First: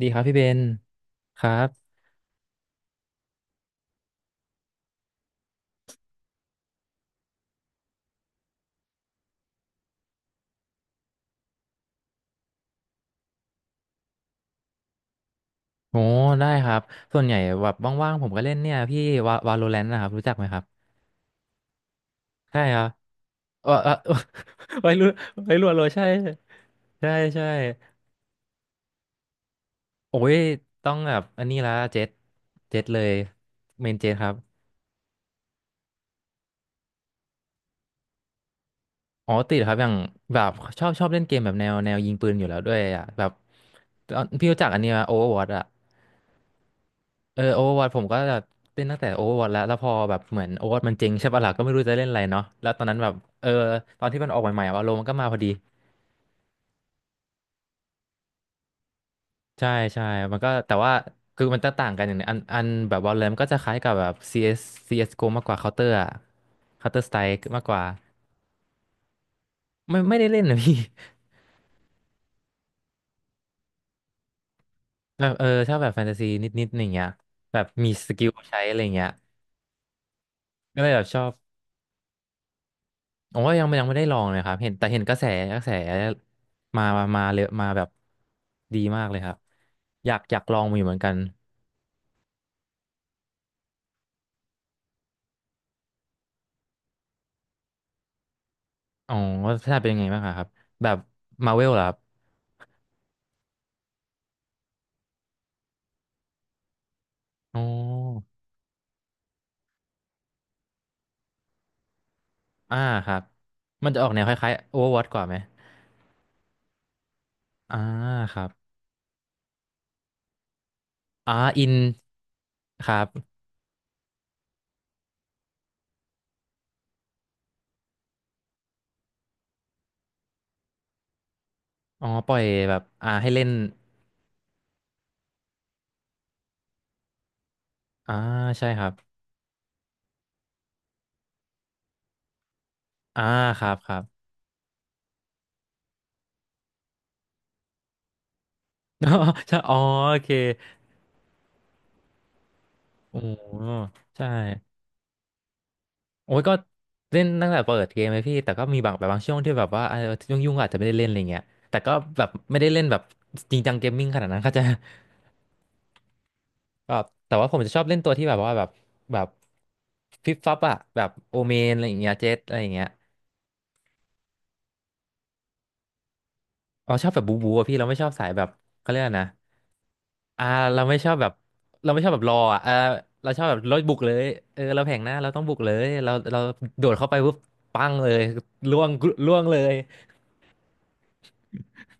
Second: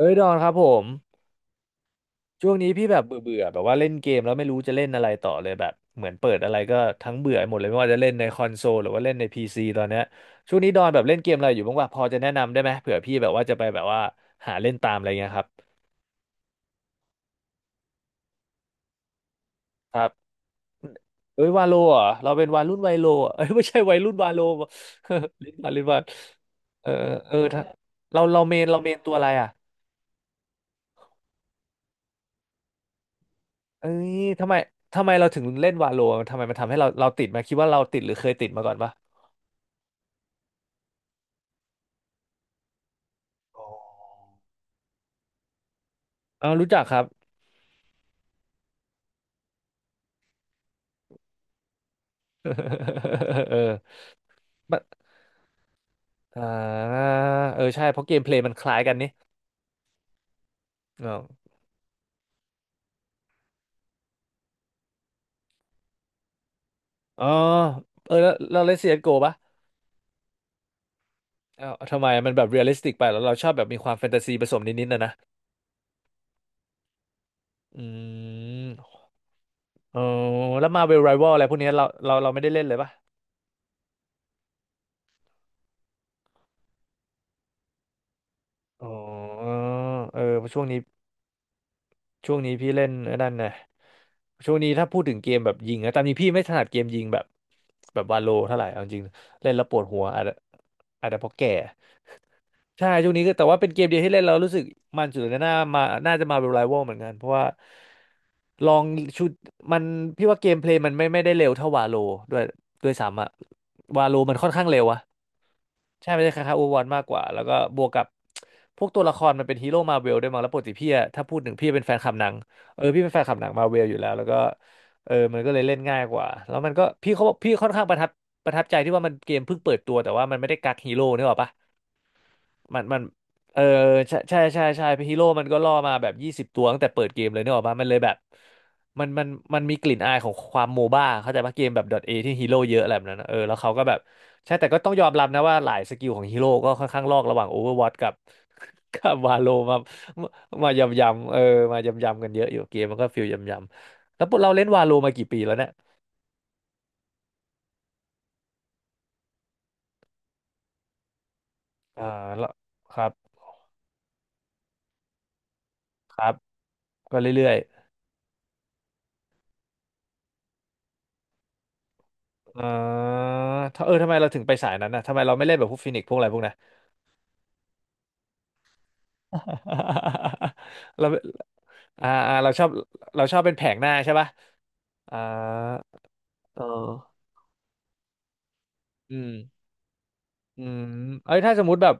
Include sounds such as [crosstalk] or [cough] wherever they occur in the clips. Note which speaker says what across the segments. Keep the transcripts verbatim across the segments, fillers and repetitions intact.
Speaker 1: ดี
Speaker 2: ้ย
Speaker 1: ครับ
Speaker 2: ดอ
Speaker 1: พี่
Speaker 2: น
Speaker 1: เบ
Speaker 2: ครับ
Speaker 1: น
Speaker 2: ผม
Speaker 1: ครับ
Speaker 2: ช่วงนี้พี่แบบเบื่อเบื่อแบบว่าเล่นเกมแล้วไม่รู้จะเล่นอะไรต่อเลยแบบเหมือนเปิดอะไรก็ทั้งเบื่อหมดเลยไม่ว่าจะเล่นในคอนโซลหรือว่าเล่นในพีซีตอนเนี้ยช่วงนี้ดอนแบบเล่นเกมอะไรอยู่บ้างวะพอจะแนะนำได้ไหมเผื่อพี่แบบว่าจะไปแบบว่าหาเล่นตามอะไรเงี้ยครับ
Speaker 1: โอ้ได้ครับส่วนใหญ่แบบว่างๆผมก็เล่นเนี่ยพี่วาวาโลแรนต์
Speaker 2: ค
Speaker 1: นะค
Speaker 2: รั
Speaker 1: รับรู้จั
Speaker 2: บ
Speaker 1: กไหมครับ
Speaker 2: เอ้ยวาโลเหรอเราเป็น
Speaker 1: ใช่
Speaker 2: วารุ่
Speaker 1: ค
Speaker 2: น
Speaker 1: รับ
Speaker 2: ไวยโลเหรอเอ้ยไม่
Speaker 1: เออ
Speaker 2: ใช่
Speaker 1: เอ
Speaker 2: วัยรุ่
Speaker 1: อ
Speaker 2: นวาโล
Speaker 1: [laughs] ไว้รู้
Speaker 2: [laughs] เล่
Speaker 1: ไว้
Speaker 2: น
Speaker 1: รู้
Speaker 2: วา
Speaker 1: โล
Speaker 2: ล่นวา
Speaker 1: ใช่
Speaker 2: เออ
Speaker 1: ใช่
Speaker 2: เออ
Speaker 1: ใช่
Speaker 2: ถ้าเราเราเมนเราเมนตัวอะไรอ่ะ
Speaker 1: โอ้ยต้องแบบอันนี้ละเจ็ดเจ็ดเลยเม
Speaker 2: เอ้
Speaker 1: นเจ็ด
Speaker 2: ย
Speaker 1: ครับ
Speaker 2: ทำไมทำไมเราถึงเล่นวาโลทำไมมันทำให้เราเราติดไหมาคิดว่าเราติดหรือเคยติดมาก่อนปะ
Speaker 1: อ๋อติดครับอย่างแบบชอบชอบเล่นเกมแบบแนวแนวยิงปืนอยู่แล้วด้วยอ่ะแบบตอนพี่รู้จักอันนี้ไหมโอเวอร์วอตอ่ะ
Speaker 2: เอารู้จักครับ
Speaker 1: เออโอเวอร์วอผมก็จะเล่นตั้งแต่โอเวอร์วอแล้วแล้วพอแบบเหมือนโอเวอร์วอมันเจริงใช่ปะล่ะก็ไม่รู้จะเล่นอะไรเนาะแล้วตอนนั้นแบบเออ
Speaker 2: [laughs] เออ
Speaker 1: ตอนที่มันออกใหม่ๆ
Speaker 2: มัน
Speaker 1: ว่าโลมันก็มาพอดี
Speaker 2: อ่าเออใช่เพราะเกมเพลย์มันคล้ายกันนี่
Speaker 1: ใช่ใช่มันก็แต่ว่า
Speaker 2: อ๋
Speaker 1: คือ
Speaker 2: อ
Speaker 1: มันจะต่างกันอย่างหนึงอันอันแบบ Valorant มันก็จะคล้ายกับแบบ ซี เอส ซี เอส จี โอ มากกว่า Counter อะ Counter
Speaker 2: อ๋อ
Speaker 1: Strike มากกว่า
Speaker 2: เออแล้วเราเล่น ซี เอส จี โอ ปะ
Speaker 1: ไม่ไม่ได้เล่นนะ [laughs] พี่
Speaker 2: เอ้าทำไมมันแบบเรียลลิสติกไปแล้วเราชอบแบบมีความแฟนตาซีผสมนิดๆนะนะ
Speaker 1: [laughs] แบบเออชอบแบบแฟนตาซีนิดๆอย่างเงี้ยแบบ
Speaker 2: อื
Speaker 1: มีสกิลใช้อะไรเงี้ย
Speaker 2: มอ๋อแล้ว
Speaker 1: ก็
Speaker 2: มา
Speaker 1: เลย
Speaker 2: เว
Speaker 1: แบ
Speaker 2: ล
Speaker 1: บ
Speaker 2: ไร
Speaker 1: ชอ
Speaker 2: ว a
Speaker 1: บ
Speaker 2: ลอะไรพวกเนี้ยเราเราเราไม่ได้เล่นเลยปะ
Speaker 1: โอ้ยยังไม่ยังไม่ได้ลองเลยครับเห็นแต่เห็นกระแสกระแสมามามาเลยมาแบบดี
Speaker 2: อ๋อ
Speaker 1: มากเลยครับอยา
Speaker 2: เอ
Speaker 1: ก
Speaker 2: อ
Speaker 1: อยา
Speaker 2: เพ
Speaker 1: ก
Speaker 2: ราะ
Speaker 1: ลอ
Speaker 2: ช่ว
Speaker 1: ง
Speaker 2: ง
Speaker 1: มา
Speaker 2: นี้
Speaker 1: อยู่เหมือนกัน
Speaker 2: ช่วงนี้พี่เล่นไอ้นั่นนะช่วงนี้ถ้าพูดถึงเกมแบบยิงนะตามจริงพี่ไม่ถนัดเกมยิงแบบแบบวาโลเท่าไหร่เอาจริง
Speaker 1: อ๋อ
Speaker 2: เล่
Speaker 1: ่า
Speaker 2: นแล้ว
Speaker 1: พี่
Speaker 2: ป
Speaker 1: ชา
Speaker 2: ว
Speaker 1: ติ
Speaker 2: ด
Speaker 1: เป็นยั
Speaker 2: หั
Speaker 1: งไง
Speaker 2: ว
Speaker 1: บ้าง
Speaker 2: อาจจะ
Speaker 1: อะครับแบบ
Speaker 2: อาจจะเพราะแก่
Speaker 1: มาเวลเหรอครับ
Speaker 2: ใช่ช่วงนี้ก็แต่ว่าเป็นเกมเดียวที่เล่นแล้วรู้สึกมันสุดในหน่ามาน่าจะมาเป็นไรวัลเหมือนกันเพราะว่า
Speaker 1: อ๋อ
Speaker 2: ลองชุดมันพี่ว่าเกมเพลย์มันไม่ไม่ได้เร็วเท่าวาโลด้วย
Speaker 1: อ่า
Speaker 2: ด้วย
Speaker 1: ครั
Speaker 2: ซ้ำ
Speaker 1: บ
Speaker 2: อะ
Speaker 1: มันจะอ
Speaker 2: วา
Speaker 1: อก
Speaker 2: โล
Speaker 1: แนวค
Speaker 2: มันค่
Speaker 1: ล้า
Speaker 2: อน
Speaker 1: ย
Speaker 2: ข้าง
Speaker 1: ๆ
Speaker 2: เร็วอะ
Speaker 1: Overwatch กว่าไหม
Speaker 2: ใช่ไม่ใช่คล้ายๆโอวอนมากกว่าแล้วก็
Speaker 1: อ่า
Speaker 2: บวกกับ
Speaker 1: ครับ
Speaker 2: พวกตัวละครมันเป็นฮีโร่มาเวลด้วยมั้งแล้วปกติพี่อะถ้า
Speaker 1: อ่า
Speaker 2: พูดถึง
Speaker 1: อิ
Speaker 2: พี่
Speaker 1: น
Speaker 2: เป็นแฟนคลับหนังเอ
Speaker 1: ค
Speaker 2: อ
Speaker 1: รั
Speaker 2: พี่เป็นแฟนค
Speaker 1: บ
Speaker 2: ลับหนังมาเวลอยู่แล้วแล้วก็เออมันก็เลยเล่นง่ายกว่าแล้วมันก็พี่เขาบอกพี่ค่อนข้างประทับประทับใจที่ว่ามันเกมเพิ่งเปิดตัวแต่ว่ามันไม่ได้กักฮีโร่นึกออกปะ
Speaker 1: อ๋อปล่อยแบ
Speaker 2: มั
Speaker 1: บ
Speaker 2: นมัน
Speaker 1: อ่าให้เล่น
Speaker 2: เออใช่ใช่ใช่ใช่ฮีโร่มันก็ล่อมาแบบยี่สิบตัวตั้งแต่เปิดเกมเลยเนี่ยออกมามันเลยแบ
Speaker 1: อ่า
Speaker 2: บ
Speaker 1: ใช่ครับ
Speaker 2: มันมันมันมีกลิ่นอายของความโมบ้าเข้าใจปะเกมแบบ .A ที่ฮีโร่เยอะอะไรแบบนั้น
Speaker 1: อ่า
Speaker 2: นะเออแล้ว
Speaker 1: ครั
Speaker 2: เขา
Speaker 1: บ
Speaker 2: ก็
Speaker 1: ค
Speaker 2: แบ
Speaker 1: รั
Speaker 2: บ
Speaker 1: บ
Speaker 2: ใช่แต่ก็ต้องยอมรับนะว่าหลายสกิลของฮีโร่ก็ค่อนข้างลอกระหว่าง Overwatch กับ [laughs] กับวา
Speaker 1: [laughs]
Speaker 2: โล
Speaker 1: ใช่อ๋อ
Speaker 2: มา
Speaker 1: โอเค
Speaker 2: มายำยำเออมายำยำกันเยอะอยู่เกมมันก็
Speaker 1: โอ้
Speaker 2: ฟิลยำยำแล้ว
Speaker 1: ใช่
Speaker 2: พวกเราเล่นวาโลมากี่ปีแล้วเนี่ย
Speaker 1: โอ้ยก็เล่นตั้งแต่เปิดเกมเลยพี่แต่ก็มีบางแบบบางช่วงที่แบบว่ายุ่งยุ่งๆก็อาจจะไม่ได้เล่นอะไรเงี้ยแต่ก็
Speaker 2: อ่า
Speaker 1: แบบ
Speaker 2: แล้ว
Speaker 1: ไม่ได้เล่นแบ
Speaker 2: ค
Speaker 1: บ
Speaker 2: รับ
Speaker 1: จริงจังเกมมิ่งขนาดนั้น [laughs] ก็จะ
Speaker 2: ครับ
Speaker 1: [laughs] แบบ
Speaker 2: ก็
Speaker 1: แต่ว่า
Speaker 2: เรื่อ
Speaker 1: ผ
Speaker 2: ย
Speaker 1: ม
Speaker 2: ๆ
Speaker 1: จะชอบเล่นตัวที่แบบว่าแบบแบบฟิปฟับอะแบบโอเมนอะไรอย่างเงี้ยเจ็ตอะไรอ
Speaker 2: อ่
Speaker 1: ย่างเงี้ย
Speaker 2: าถ้าเออทำไมเราถึงไปสายนั้นนะทำไมเราไม่เล่นแบบพวกฟินิกซ์พวกอะไรพวกนั้น
Speaker 1: เราชอบแบบบูบูอะพี่เราไม่ชอบสายแบบเขาเรียกอะไรนะอ่าเราไม่
Speaker 2: [laughs]
Speaker 1: ช
Speaker 2: เรา
Speaker 1: อบแบบเราไม่ช
Speaker 2: อ่า
Speaker 1: อบแบบร
Speaker 2: อ่า
Speaker 1: อ
Speaker 2: เรา
Speaker 1: อ่ะ
Speaker 2: ชอ
Speaker 1: เอ
Speaker 2: บ
Speaker 1: อ
Speaker 2: เรา
Speaker 1: เรา
Speaker 2: ชอ
Speaker 1: ช
Speaker 2: บ
Speaker 1: อบ
Speaker 2: เป็
Speaker 1: แบ
Speaker 2: น
Speaker 1: บ
Speaker 2: แผ
Speaker 1: ร
Speaker 2: ง
Speaker 1: ถ
Speaker 2: หน้า
Speaker 1: บุกเล
Speaker 2: ใช่
Speaker 1: ย
Speaker 2: ป่ะ
Speaker 1: เออเราแผงหน้า
Speaker 2: อ่า
Speaker 1: เราต้องบุกเลยเราเรา
Speaker 2: เอ
Speaker 1: โดดเข้าไป
Speaker 2: อ
Speaker 1: ปุ๊บปังเลยล่วง
Speaker 2: อืม
Speaker 1: ล่วงเลย
Speaker 2: อืมเอ้ยถ้าสมมติแบบ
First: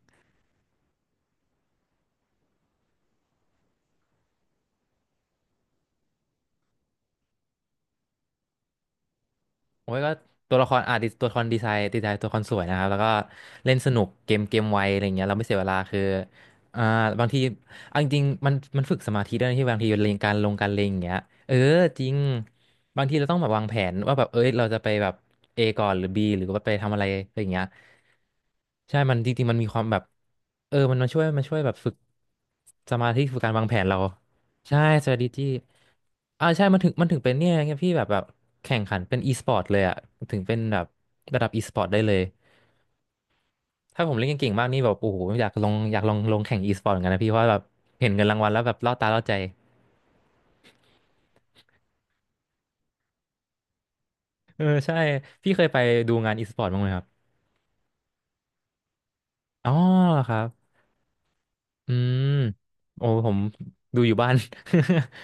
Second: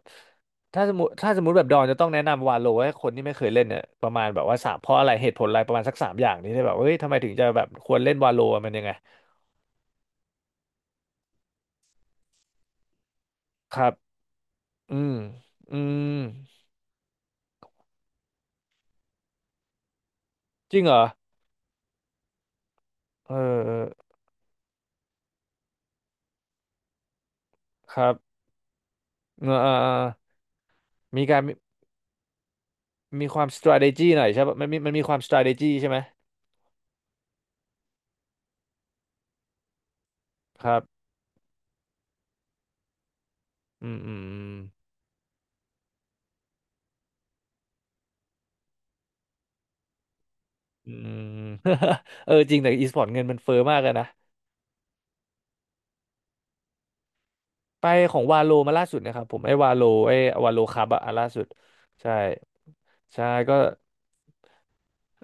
Speaker 2: ถ้าสมมติถ้าสมมติแบบดอนจะต้องแนะนำวาโลให้คนที่ไม่เคยเล่นเนี่ยประมาณแบบว่าสามเพราะอะไรเหตุผลอะไรประมาณสักสามอย่างนี้ได้แบบเฮ้ยทำไมถึงจะแบบควรเล่นวาโลมันยังไง
Speaker 1: โอ้ยก็ตัวละครอ่ะดิตัวละครดีไซน์ดีไซน์ตัวละครสวยนะครับแล้วก็เล่
Speaker 2: ค
Speaker 1: น
Speaker 2: รั
Speaker 1: ส
Speaker 2: บ
Speaker 1: นุกเกมเกมไว
Speaker 2: อื
Speaker 1: อะไร
Speaker 2: ม
Speaker 1: เงี้ยเราไม่เสียเว
Speaker 2: อื
Speaker 1: ลาคือ
Speaker 2: ม
Speaker 1: อ่าบางทีเอาจริงๆมันมันฝึกสมาธิด้วยนะที่บางทีเลงการลงการ
Speaker 2: จ
Speaker 1: เล
Speaker 2: ริง
Speaker 1: ง
Speaker 2: เหร
Speaker 1: อย่า
Speaker 2: อ
Speaker 1: งเงี้ยเออจริงบางทีเรา
Speaker 2: เอ
Speaker 1: ต้องแบบวางแผน
Speaker 2: อ
Speaker 1: ว่าแบบเอ้ยเราจะไปแบบ A ก่อนหรือ B หรือว่าไปทำอะไรอะไรอย่างเงี้ย
Speaker 2: ครับ
Speaker 1: ใช่มันจ
Speaker 2: เอ
Speaker 1: ริง
Speaker 2: อ
Speaker 1: ๆมันมี
Speaker 2: เออ
Speaker 1: ความ
Speaker 2: เออ
Speaker 1: แบบเออมันมาช่ว
Speaker 2: มี
Speaker 1: ย
Speaker 2: การ
Speaker 1: มาช่วยแบบฝึกสมาธิ
Speaker 2: มี
Speaker 1: ฝึ
Speaker 2: ค
Speaker 1: ก
Speaker 2: วาม
Speaker 1: การวางแผนเรา
Speaker 2: strategy หน่อยใช่ปะมันมี
Speaker 1: ใช่
Speaker 2: มันมี
Speaker 1: ส
Speaker 2: ค
Speaker 1: วั
Speaker 2: วา
Speaker 1: ส
Speaker 2: ม
Speaker 1: ดีจี้
Speaker 2: strategy ใช่ไหม
Speaker 1: อ่าใช่มันถึงมันถึงเป็นเนี่ยไงพี่แบบแบบแข่งขันเป็นอีสปอร์ตเลยอ่ะถึงเป็น
Speaker 2: ค
Speaker 1: แบ
Speaker 2: รับ
Speaker 1: บระดับอีสปอร์ตได้เลย
Speaker 2: อืม
Speaker 1: ถ้าผ
Speaker 2: อื
Speaker 1: มเล่นเก่ง
Speaker 2: ม
Speaker 1: ๆมากนี่แบบโอ้โหอยากลงอยากลองลงแข่งอีสปอร์ตเหมือนกันนะพี่เพราะว่าแบบเห็นเงินรางวัลแล้วแบบล่อตาล่อใจ
Speaker 2: อืม [laughs] เออจริงแต่ e-sport เงินมันเฟ้อมากเลยนะ
Speaker 1: เออใช่พี่เคยไปดูงานอีสปอร์ตบ้างไหมครับ
Speaker 2: ไปของวาโลมาล่าสุดนะครับผมไอ้
Speaker 1: อ๋อ
Speaker 2: วาโลไอ้
Speaker 1: เหรอครับ
Speaker 2: วาโลครับอะอันล่าสุด
Speaker 1: อื
Speaker 2: ใช่
Speaker 1: มโอ้
Speaker 2: ใช่
Speaker 1: ผม
Speaker 2: ก็
Speaker 1: ดูอยู่บ้าน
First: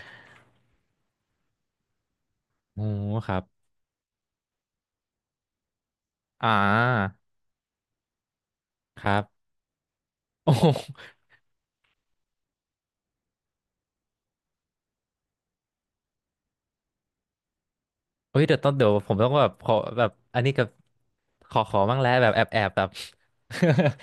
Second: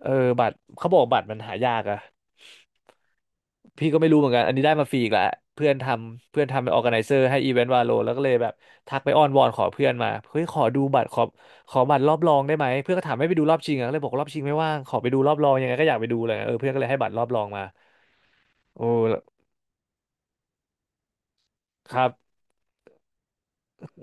Speaker 2: เออบัตรเขาบอกบัตรมันหายากอะ
Speaker 1: [laughs] โอ้ครับ
Speaker 2: พี่ก็ไม่รู้เหมือนกันอันนี้ได้มาฟรีอีกแหละเพื่อนทำเพื่อ
Speaker 1: อ่
Speaker 2: นทำเป็นออร์แกไนเซ
Speaker 1: า
Speaker 2: อร์ให้อีเวนต์วาโลแล้วก็เลยแบบทั
Speaker 1: ค
Speaker 2: กไป
Speaker 1: รั
Speaker 2: อ้อนว
Speaker 1: บ
Speaker 2: อนขอเพื่อนมาเฮ้ย
Speaker 1: โอ
Speaker 2: ขอดูบั
Speaker 1: ้
Speaker 2: ตรขอขอบัตรรอบรองได้ไหมเพื่อนก็ถามให้ไปดูรอบชิงอ่ะก็เลยบอการอบชิงไม่ว่างขอไปดูรอบรองยังไงก็อยากไปดูเลยเออเพื่อนก็เลยให้บัตรรอบรองมา
Speaker 1: เฮ้ยเดี๋ยวต้อง
Speaker 2: โอ้
Speaker 1: เดี๋ยวผมต้องแบบขอแบบอันนี้กับขอขอ
Speaker 2: ค
Speaker 1: บ้าง
Speaker 2: รั
Speaker 1: แล้วแบบ
Speaker 2: บ
Speaker 1: แอบแอบแบบ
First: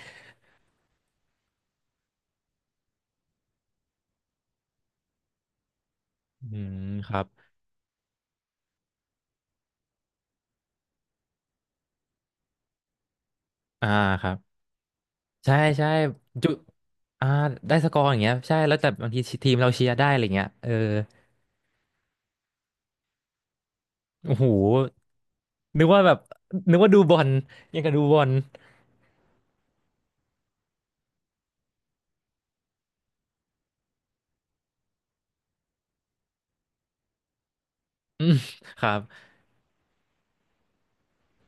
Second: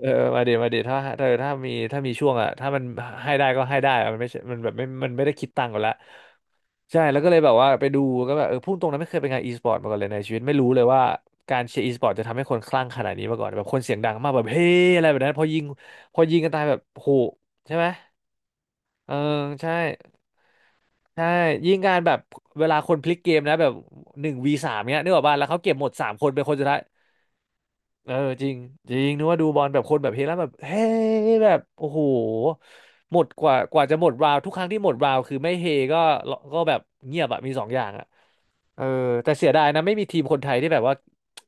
Speaker 2: เออ มาเดี๋ยวมาเดี๋ยวถ้าเธอถ้ามีถ้ามีช่วงอ่ะถ้ามันให้ได้ก็ให้ได้อะมันไม่ใช่มันแบบไม่มันไม่ได้คิดตังค์กันละ
Speaker 1: อืม
Speaker 2: ใช่
Speaker 1: ครั
Speaker 2: แล้ว
Speaker 1: บ
Speaker 2: ก็เลยแบบว่าไปดูก็แบบเออพุ่งตรงนั้นไม่เคยไปงานอีสปอร์ตมาก่อนเลยในชีวิตไม่รู้เลยว่าการเชียร์อีสปอร์ตจะทำให้คนคลั่งขนาดนี้มาก่อนแบบคน
Speaker 1: อ่า
Speaker 2: เสียงดัง
Speaker 1: ค
Speaker 2: มา
Speaker 1: รั
Speaker 2: ก
Speaker 1: บ
Speaker 2: แบบเฮ้อะไรแบบนั้นพอ
Speaker 1: ใช่
Speaker 2: ยิง
Speaker 1: ใช่
Speaker 2: พอยิง
Speaker 1: จุ
Speaker 2: กันตายแบบโห
Speaker 1: อ่าได้
Speaker 2: ใช่ไห
Speaker 1: ส
Speaker 2: ม
Speaker 1: กอร์อย่างเงี้ยใช่แล้วแต่บาง
Speaker 2: เออ
Speaker 1: ทีทีมเรา
Speaker 2: ใช่
Speaker 1: เชียร์ได้อะไรเงี้ยเออ
Speaker 2: ใช่ยิงการแบบเวลาคนพลิกเกมนะแบบหนึ่
Speaker 1: โอ้
Speaker 2: ง
Speaker 1: โห
Speaker 2: วีสามเนี้ยนึกออกป่ะแล้วเขาเก็บ
Speaker 1: นึ
Speaker 2: หม
Speaker 1: ก
Speaker 2: ด
Speaker 1: ว่า
Speaker 2: สา
Speaker 1: แบ
Speaker 2: ม
Speaker 1: บ
Speaker 2: คนเป็นคนสุด
Speaker 1: นึ
Speaker 2: ท้า
Speaker 1: ก
Speaker 2: ย
Speaker 1: ว่าดูบอลยังกับดู
Speaker 2: เอ
Speaker 1: บ
Speaker 2: อ
Speaker 1: อล
Speaker 2: จริงจริงนึกว่าดูบอลแบบคนแบบเฮลั่นแบบเฮ้แบบโอ้โหหมดกว่ากว่าจะหมดราวทุกครั้งที่หมดราวคือไม่เฮก็ก็แบบเงียบอะมีสองอย่างอะ
Speaker 1: อืมค
Speaker 2: เออ
Speaker 1: รับ
Speaker 2: แต่เสียดายนะไม่มีทีมคนไทยที่แบบว่า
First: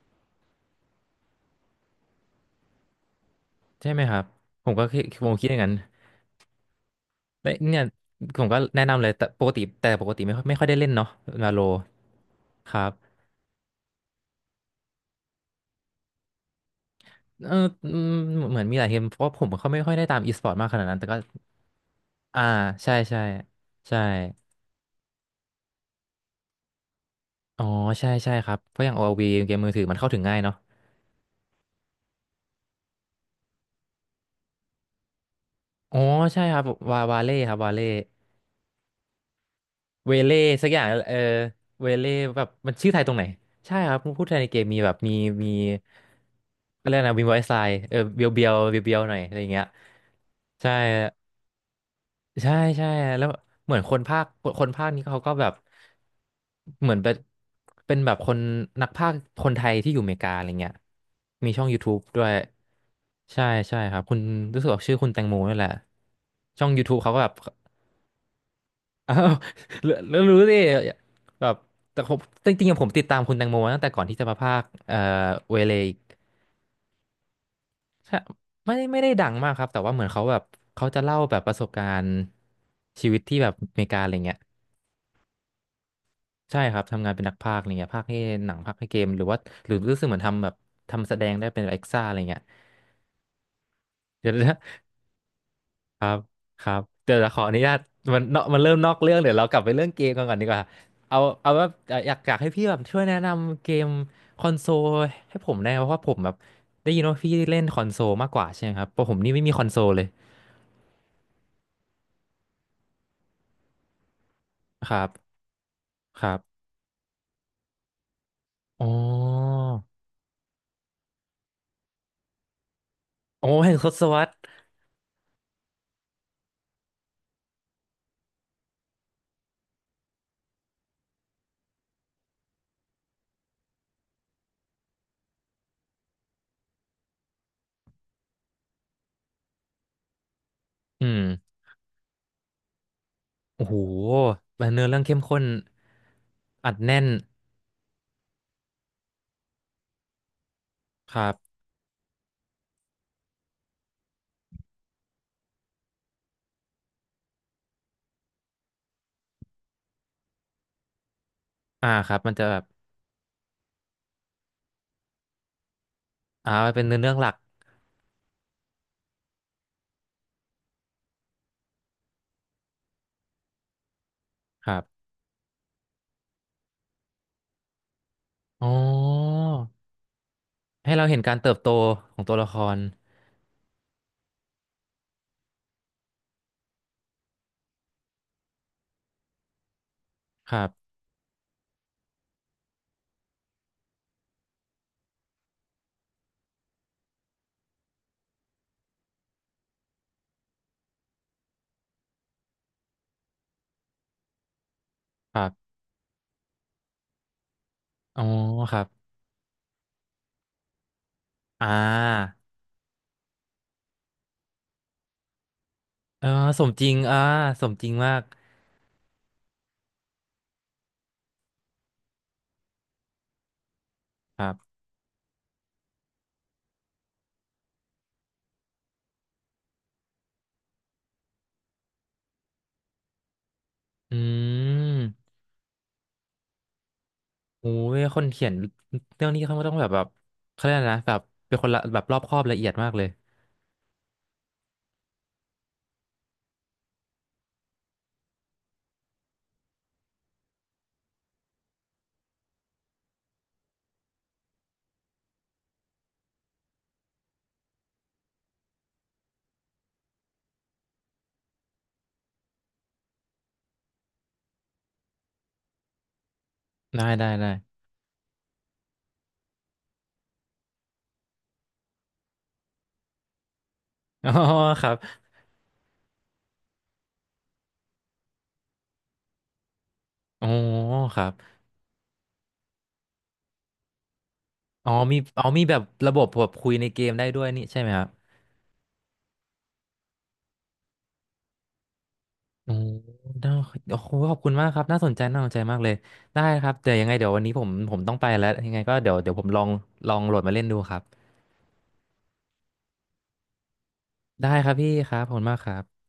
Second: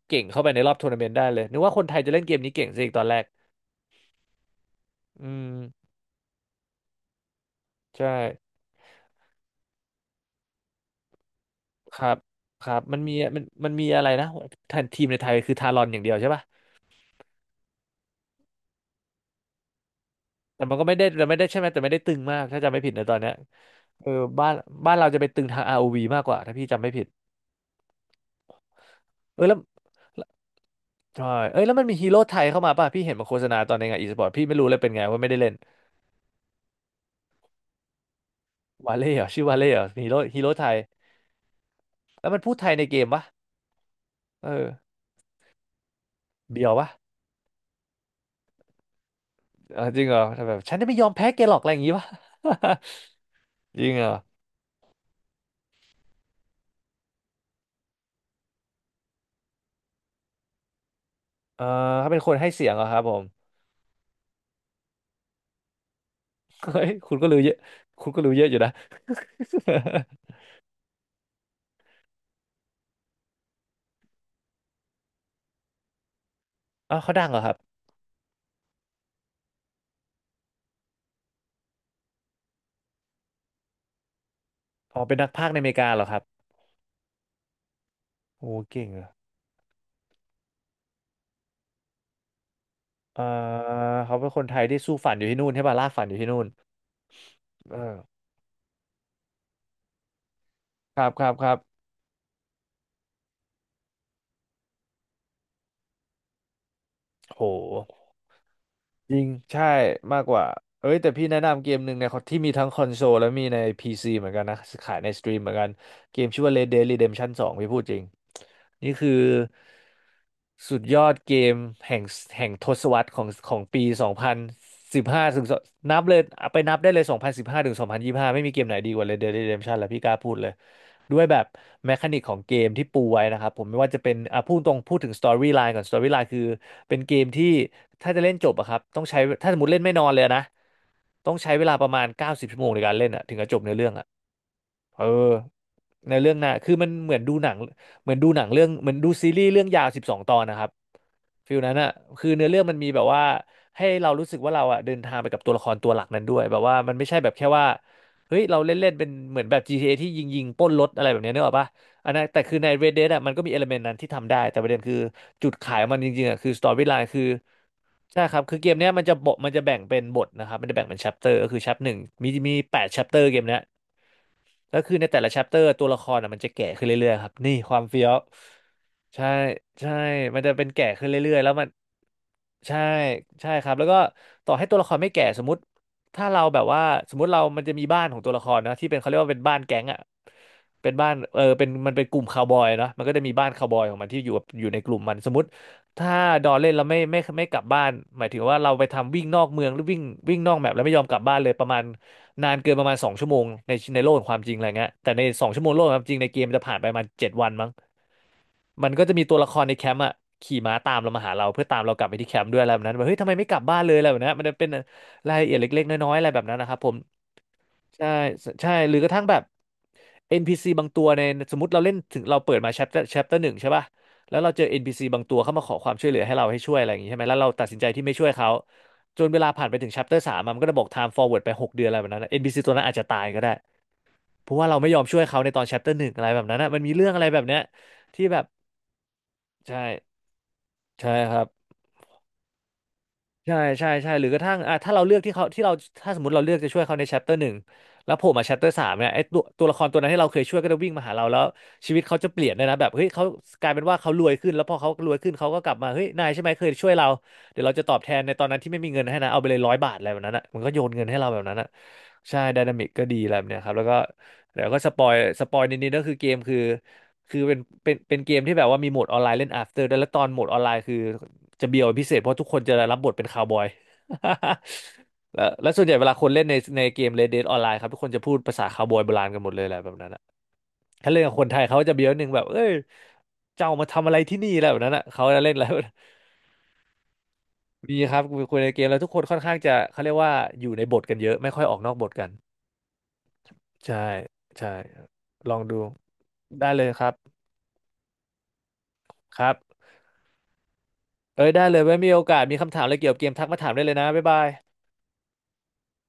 Speaker 2: เก่งเข้าไปในรอบทัวร์นาเมนต์ได้เลยนึกว่าคนไทยจะเล่นเกมนี้เก่งซะอีกตอนแรก
Speaker 1: ใช่ไหมครับผมก็คิดผ
Speaker 2: อื
Speaker 1: มคิดอ
Speaker 2: ม
Speaker 1: ย่างนั้นแต่เนี่ย
Speaker 2: ใช่
Speaker 1: ผมก็แนะนำเลยแต่ปกติแต่ปกติไม่ค่อยไม่ค่อยได้เล่นเนาะมาโล
Speaker 2: ครับค
Speaker 1: ค
Speaker 2: รับ
Speaker 1: รับ
Speaker 2: มันมีมันมันมีอะไรนะทันทีมในไทยคือทารอนอย่างเดียวใช่ป่ะ
Speaker 1: เอออืมเหมือนมีหลายเกมเพราะว่าผมก็ไม่ค่อยได้ตามอีสปอร์ต
Speaker 2: แต่
Speaker 1: มากข
Speaker 2: มัน
Speaker 1: นา
Speaker 2: ก็
Speaker 1: ด
Speaker 2: ไม่
Speaker 1: นั้น
Speaker 2: ได้
Speaker 1: แต่ก็
Speaker 2: แต่ไม่ได้ใช่ไหมแต่ไม่ได้ตึงมา
Speaker 1: อ่า
Speaker 2: กถ้าจำไม่ผิ
Speaker 1: ใช่
Speaker 2: ดในะตอน
Speaker 1: ใช่
Speaker 2: เนี้ย
Speaker 1: ใช่
Speaker 2: เออบ้านบ้านเราจะไปตึงทาง r o ีมากกว่าถ้าพี่จำไม่ผิด
Speaker 1: อ๋อใช่ใช่ครับเพราะอย่าง โอ แอล วี
Speaker 2: เออ
Speaker 1: เก
Speaker 2: แล้
Speaker 1: ม
Speaker 2: ว
Speaker 1: มือถือมันเข้าถึง
Speaker 2: แล้ว
Speaker 1: ง่ายเนาะ
Speaker 2: ใช่เอ้ยแล้วมันมีฮีโร่ไทยเข้ามาป่ะพี่เห็นมาโฆษณาตอนในงานอีสปอร์ตพี่ไม่รู้เลยเป็นไงว่าไม่ได้เล่น
Speaker 1: อ๋อใช่ครับวาวาเล่ครับวาเล่
Speaker 2: วาเล่เหรอชื่อวาเล่เหรอฮี
Speaker 1: เว
Speaker 2: โร่
Speaker 1: เล่
Speaker 2: ฮีโร่ไท
Speaker 1: สักอ
Speaker 2: ย
Speaker 1: ย่างเออเวเล่
Speaker 2: แล้วมั
Speaker 1: แบ
Speaker 2: น
Speaker 1: บ
Speaker 2: พูดไท
Speaker 1: มัน
Speaker 2: ยใน
Speaker 1: ชื่อ
Speaker 2: เก
Speaker 1: ไทย
Speaker 2: ม
Speaker 1: ตรงไหน
Speaker 2: ปะ
Speaker 1: ใช่ครับพูดไทยใน
Speaker 2: เอ
Speaker 1: เกม
Speaker 2: อ
Speaker 1: มีแบบมีมี
Speaker 2: เบียว
Speaker 1: ก็
Speaker 2: ปะ
Speaker 1: เรียกนะวินไวซ์ไซเออเบียวเบียวเบียวเบียวๆหน่อยอะไรอย่างเงี้ย
Speaker 2: เออจริงเหรอแต่แบบ
Speaker 1: ใช่
Speaker 2: ฉันจะไม่ยอมแพ้แกหรอกอะไรอย่างงี้ปะ
Speaker 1: ใช่ใช่แล้วเหมือ
Speaker 2: [laughs]
Speaker 1: น
Speaker 2: จริ
Speaker 1: ค
Speaker 2: ง
Speaker 1: น
Speaker 2: เหรอ
Speaker 1: ภาคคนภาคนี้เขาก็แบบเหมือนเป็นเป็นแบบคนนักภาคคนไทยที่อยู่อเมริกาอะไรเงี้ยมี
Speaker 2: เอ
Speaker 1: ช่อ
Speaker 2: อ
Speaker 1: ง YouTube
Speaker 2: เขาเป็
Speaker 1: ด้
Speaker 2: น
Speaker 1: ว
Speaker 2: ค
Speaker 1: ย
Speaker 2: นให้เสียงเหรอครับผม
Speaker 1: ใช่ใช่ครับคุณรู้สึกออกชื่อคุณแตงโมนี่แหละช่อง
Speaker 2: เฮ้ย
Speaker 1: YouTube เขา
Speaker 2: คุณ
Speaker 1: ก็
Speaker 2: ก็
Speaker 1: แบบ
Speaker 2: รู้เยอะคุณก็รู้เยอะอยู่นะ
Speaker 1: [laughs] อ้าวรู้รู้รู้ดิแบบแต่ผมจริงๆอะผมติดตามคุณแตงโมตั้งแต่ก่อนที่จะมาภาคเอ่อเวเลอีก
Speaker 2: [laughs] อ้าวเขาดังเหรอครับ
Speaker 1: ใช่ไม่ไม่ได้ดังมากครับแต่ว่าเหมือนเขาแบบเขาจะเล่าแบบประสบการณ์ชีวิตที่แบบอเมริกาอะไรเงี้ย
Speaker 2: อ๋อเป็นนักพากย์ในอเมริกาเหรอครับ
Speaker 1: ใช่ครับทำงานเป็นนักพากย์อะไรเงี้ยพากย์ให้หนั
Speaker 2: โอ้
Speaker 1: งพากย์
Speaker 2: เก่
Speaker 1: ให้
Speaker 2: ง
Speaker 1: เกม
Speaker 2: อะ
Speaker 1: หรือว่าหรือรู้สึกเหมือนทำแบบทำแสดงได้เป็นเอ็กซ่าอะไรเงี้ย
Speaker 2: เออเขาเป็
Speaker 1: เดี๋ย
Speaker 2: น
Speaker 1: ว
Speaker 2: คนไท
Speaker 1: นะ
Speaker 2: ยที่สู้ฝันอยู่ที่นู่นใช่ป่ะลาก
Speaker 1: ค
Speaker 2: ฝัน
Speaker 1: รั
Speaker 2: อยู่
Speaker 1: บ
Speaker 2: ที่นู่น
Speaker 1: ครับเดี๋ยวเราขออนุญา
Speaker 2: เอ
Speaker 1: ต
Speaker 2: อ
Speaker 1: มันเนาะมันเริ่มนอกเรื่องเดี๋ยวเรากลับไปเรื่องเกมกันก่อนดีกว่า
Speaker 2: ครับ
Speaker 1: เอา
Speaker 2: ครับค
Speaker 1: เอา
Speaker 2: รับ
Speaker 1: ว่าเอ่ออยากอยากให้พี่แบบช่วยแนะนำเกมคอนโซลให้ผมได้ไหมเพราะว่าผมแบบได้ยินว่าพี่
Speaker 2: โ
Speaker 1: เล่นคอ
Speaker 2: ห
Speaker 1: นโซลมากกว่าใช่ไหมครับเพราะผ
Speaker 2: จ
Speaker 1: ม
Speaker 2: ริง
Speaker 1: นี่ไม่มีค
Speaker 2: ใช่
Speaker 1: อนโซลเลย
Speaker 2: มากกว่าเอ้ยแต่พี่แนะนำเกมหนึ่งเนยที่มีทั้งคอนโซลและมีใน พี ซี เหมือนกันนะ
Speaker 1: ค
Speaker 2: ขา
Speaker 1: รั
Speaker 2: ยในสต
Speaker 1: บ
Speaker 2: รีมเหมือนกันเก
Speaker 1: ค
Speaker 2: ม
Speaker 1: รั
Speaker 2: ชื่อว่า
Speaker 1: บ
Speaker 2: Red Dead Redemption ทูพี่พูดจริง
Speaker 1: อ๋อ
Speaker 2: นี่คือสุดยอดเกมแห่งแห่งทศวรรษของ
Speaker 1: โอ้
Speaker 2: ของ
Speaker 1: แห่ง
Speaker 2: ปี
Speaker 1: ทศวรรษ
Speaker 2: สองพันสิบห้าถึงนับเลยไปนับได้เลยสองพันสิบห้าถึงสองพันยี่สิบห้าไม่มีเกมไหนดีกว่า Red Dead Redemption แล้วพี่กล้าพูดเลย ด้วยแบบแมคานิกของเกมที่ปูไว้นะครับผมไม่ว่าจะเป็นอ่ะพูดตรงพูดถึงสตอรี่ไลน์ก่อนสตอรี่ไลน์คือเป็นเกมที่ถ้าจะเล่นจบอะครับต้องใช้ถ้าสมมติเล่นไม่นอนเลยนะ
Speaker 1: อืม
Speaker 2: ต้องใช้เวลาประมาณเก้าสิบชั่วโมงในการเล่นอะถึงจะจบ
Speaker 1: โอ้
Speaker 2: ใน
Speaker 1: โห
Speaker 2: อเรื่องอะ
Speaker 1: เนื้อเรื่
Speaker 2: เอ
Speaker 1: อ
Speaker 2: อ
Speaker 1: งเข้มข้น
Speaker 2: ในเรื่องหน่ะ
Speaker 1: อั
Speaker 2: คือ
Speaker 1: ด
Speaker 2: มัน
Speaker 1: แน่น
Speaker 2: เหมือนดูหนังเหมือนดูหนังเรื่องเหมือนดูซีรีส์เรื่องยาวสิบสองตอนนะครับ
Speaker 1: ครับ
Speaker 2: ฟิลนั้นอ่ะคือเนื้อเรื่องมันมีแบบว่าให้เรารู้สึกว่าเราอ่ะเดินทางไปกับตัวละครตัวหลักนั้นด้วยแบบว่ามันไม่ใช่แบบแค่ว่าเฮ้ยเราเล่นเล่นเป็นเหมือนแบบ จี ที เอ ทีเอที่ยิงยิงปล้นรถอะไรแบบเนี้ยนึกออกปะ
Speaker 1: อ่าค
Speaker 2: อัน
Speaker 1: รับ
Speaker 2: นั้น
Speaker 1: มัน
Speaker 2: แต่
Speaker 1: จะ
Speaker 2: คื
Speaker 1: แบ
Speaker 2: อ
Speaker 1: บ
Speaker 2: ใน Red Dead อ่ะมันก็มีเอลเมนต์นั้นที่ทำได้แต่ประเด็นคือจุดขายของมันจริงๆอ่ะคื
Speaker 1: อ่า
Speaker 2: อสตอ
Speaker 1: เป็น
Speaker 2: รี่ไล
Speaker 1: เนื้อ
Speaker 2: น์
Speaker 1: เรื่อง
Speaker 2: คือ
Speaker 1: หลัก
Speaker 2: ใช่ครับคือเกมเนี้ยมันจะบทมันจะแบ่งเป็นบทนะครับมันจะแบ่งเป็นแชปเตอร์ก็คือแชปหนึ่งมีมีแปดแชปเตอร์เกมเนี้ย
Speaker 1: ค
Speaker 2: แล้
Speaker 1: รั
Speaker 2: วคือ
Speaker 1: บ
Speaker 2: ในแต่ละชชปเตอร์ตัวละครอ่ะมันจะแก่ขึ้นเรื่อยๆครับนี่ความเฟี้ยว
Speaker 1: อ๋อ
Speaker 2: ใช่ใช่มันจะเป็นแก่
Speaker 1: ให้เรา
Speaker 2: ขึ้น
Speaker 1: เห็นกา
Speaker 2: เรื่อ
Speaker 1: ร
Speaker 2: ยๆแล้
Speaker 1: เติ
Speaker 2: ว
Speaker 1: บ
Speaker 2: มัน
Speaker 1: โตของตัวละคร
Speaker 2: ใช่ใช่ครับแล้วก็ต่อให้ตัวละครไม่แก่สมมติถ้าเราแบบว่าสมมติเรามันจะมีบ้านของตัวละครเนอะที่เป็นเขาเรียกว่าเป็นบ้านแก๊งอ่ะ
Speaker 1: ครั
Speaker 2: เป็
Speaker 1: บ
Speaker 2: นบ้านเออเป็นมันเป็นกลุ่มคาวบอยเนาะมันก็จะมีบ้านคาวบอยของมันที่อยู่กับอยู่ในกลุ่มมันสมมติถ้าดอนเล่นแล้วไม่ไม่ไม่ไม่กลับบ้านหมายถึงว่าเราไปทำวิ่งนอกเมืองหรือวิ่งวิ่งนอกแมปแล้วไม่ยอมกลับบ้านเลยประมาณ นานเกินประมาณสองชั่วโมงในในโลกขอ่งความจริงอะไรเงี้ยแต่ใน
Speaker 1: ค
Speaker 2: ส
Speaker 1: รั
Speaker 2: องชั่วโม
Speaker 1: บ
Speaker 2: งโลกของความจริงในเกมมันจะผ่านไปประมาณเจ็ดวันมั้ง
Speaker 1: อ๋อครับ
Speaker 2: มันก็จะมีตัวละครในแคมป์อ่ะขี่ม้าตามเรามาหาเราเพื่
Speaker 1: อ่
Speaker 2: อตามเรากลับไปที่
Speaker 1: า
Speaker 2: แคมป์ด้วยอะไรแบบนั้นแบบเฮ้ยทำไมไม่กลับบ้านเลยอะไรแบบนั้นมันจะเป็นรายละเอียดเล็กๆน้อยๆ
Speaker 1: เอ
Speaker 2: อะ
Speaker 1: อ
Speaker 2: ไรแบบนั้น
Speaker 1: ส
Speaker 2: นะ
Speaker 1: ม
Speaker 2: ครับ
Speaker 1: จ
Speaker 2: ผ
Speaker 1: ริง
Speaker 2: ม
Speaker 1: อ่าสมจริง
Speaker 2: ใช่
Speaker 1: มาก
Speaker 2: ใช่หรือกระทั่งแบบ เอ็น พี ซี บางตัวในสมมติเราเล่นถึงเราเปิดมา chapter chapter หนึ่งใช่ป่ะแล้
Speaker 1: ค
Speaker 2: ว
Speaker 1: รั
Speaker 2: เราเจอ
Speaker 1: บ
Speaker 2: เอ็น พี ซี บางตัวเข้ามาขอความช่วยเหลือให้เราให้ช่วยอะไรอย่างงี้ใช่ไหมแล้วเราตัดสินใจที่ไม่ช่วยเขาจนเวลาผ่านไปถึง chapter สามอะมันก็จะบอก time forward ไปหกเดือนอะไรแบบนั้นนะ เอ็น พี ซี ตัวนั้นอาจจะตายก็ได้
Speaker 1: อื
Speaker 2: เพราะว่าเราไม่ยอมช่วย
Speaker 1: ม
Speaker 2: เขาในตอน chapter หนึ่งอะไรแบบนั้นนะมันมีเรื่องอะไรแบบเนี้ย
Speaker 1: โอ้ยค
Speaker 2: ที่
Speaker 1: น
Speaker 2: แบ
Speaker 1: เขี
Speaker 2: บ
Speaker 1: ยนเรื่องนี้เขาก็ต้อง
Speaker 2: ใช่
Speaker 1: แบบแบบเขาเรียกอะไรนะ
Speaker 2: ใช่
Speaker 1: แบบ
Speaker 2: ครับ
Speaker 1: เป็นคนละแบบรอบคอบละเอียดมากเลย
Speaker 2: ใช่ใช่ใช่หรือกระทั่งอ่ะถ้าเราเลือกที่เขาที่เราถ้าสมมติเราเลือกจะช่วยเขาใน chapter หนึ่งแล้วโผล่มา chapter สามเนี่ยไอ้ตัวตัวละครตัวนั้นที่เราเคยช่วยก็จะวิ่งมาหาเราแล้วชีวิตเขาจะเปลี่ยนเลยนะแบบเฮ้ยเขากลายเป็นว่าเขารวยขึ้นแล้วพอเขารวยขึ้นเขาก็กลับมาเฮ้ยนายใช่ไหมเคยช่วยเราเดี๋ยวเราจะตอบแทนในตอนนั้นที่ไม่มีเงินให้นะเอาไปเลยร้อยบาทอะไรแบบนั้นอ่ะมันก็โยนเงินให้เราแบบนั้นอ่ะใช่ไดนามิกก็ดีอะไรแบบเนี้ยครับแล้วก็เดี๋ยวก็สปอยสปอยนิดๆก็คือเกมคือ
Speaker 1: ได้ได้
Speaker 2: คือ
Speaker 1: ได้
Speaker 2: เป็นเป็นเป็นเกมที่แบบว่ามีโหมดออนไลน์เล่น after ด้วยแล้วตอนโหมดออนไลน์คือ จะเบียวเป็นพิเศษเพราะทุกคนจะได้รับบทเป็นคาวบอย
Speaker 1: [laughs] อ๋อครับ
Speaker 2: [laughs] แล้วและส่วนใหญ่เวลาคนเล่นในในเกม Red Dead Online ครับทุกคนจะพูดภาษาคาวบอยโบราณกันหมดเลยแหละแบบนั้นอะ
Speaker 1: อ๋อ
Speaker 2: ถ้า
Speaker 1: ค
Speaker 2: เล่น
Speaker 1: รั
Speaker 2: กั
Speaker 1: บ
Speaker 2: บคนไทยเขาจะเบียวหนึ่งแบบเอ้ยเจ้ามาทำอะไรที่นี่อะไรแบบ
Speaker 1: อ๋อ
Speaker 2: นั้นอะ
Speaker 1: มี
Speaker 2: เขาจะ
Speaker 1: อ๋อ
Speaker 2: เล่น
Speaker 1: มี
Speaker 2: แล้ว
Speaker 1: แบบระบบแบบคุยในเกมได้ด้วยนี่ใช่ไหม
Speaker 2: มี
Speaker 1: ครับ
Speaker 2: ครับคุยในเกมแล้วทุกคนค่อนข้างจะเขาเรียกว่าอยู่ในบทกันเยอะไม่ค่อยออกนอกบทกัน
Speaker 1: โอ้น่าโอ้
Speaker 2: ใช่
Speaker 1: โหขอบคุณมาก
Speaker 2: ใช่
Speaker 1: ครับน่าสนใจน่าส
Speaker 2: ล
Speaker 1: น
Speaker 2: อ
Speaker 1: ใจ
Speaker 2: งดู
Speaker 1: มากเลย ได้ค
Speaker 2: ได้
Speaker 1: รับ
Speaker 2: เลย
Speaker 1: เดี๋ยว
Speaker 2: ค
Speaker 1: ยัง
Speaker 2: รั
Speaker 1: ไง
Speaker 2: บ
Speaker 1: เดี๋ยววันนี้ผมผมต้องไปแล้ว ยังไงก็เดี๋ยวเดี๋ยว
Speaker 2: ค
Speaker 1: ผม
Speaker 2: รับ
Speaker 1: ลอง ลองโหลดมาเล่นดูครับ
Speaker 2: เอ้ยได้เลยไว้มีโอกาสมีคำถามอะไรเกี่ยวกับเกมทักมาถามได้เลยนะบ๊ายบา
Speaker 1: ได้ครั
Speaker 2: ย
Speaker 1: บพี่ครับขอบคุณมากครับ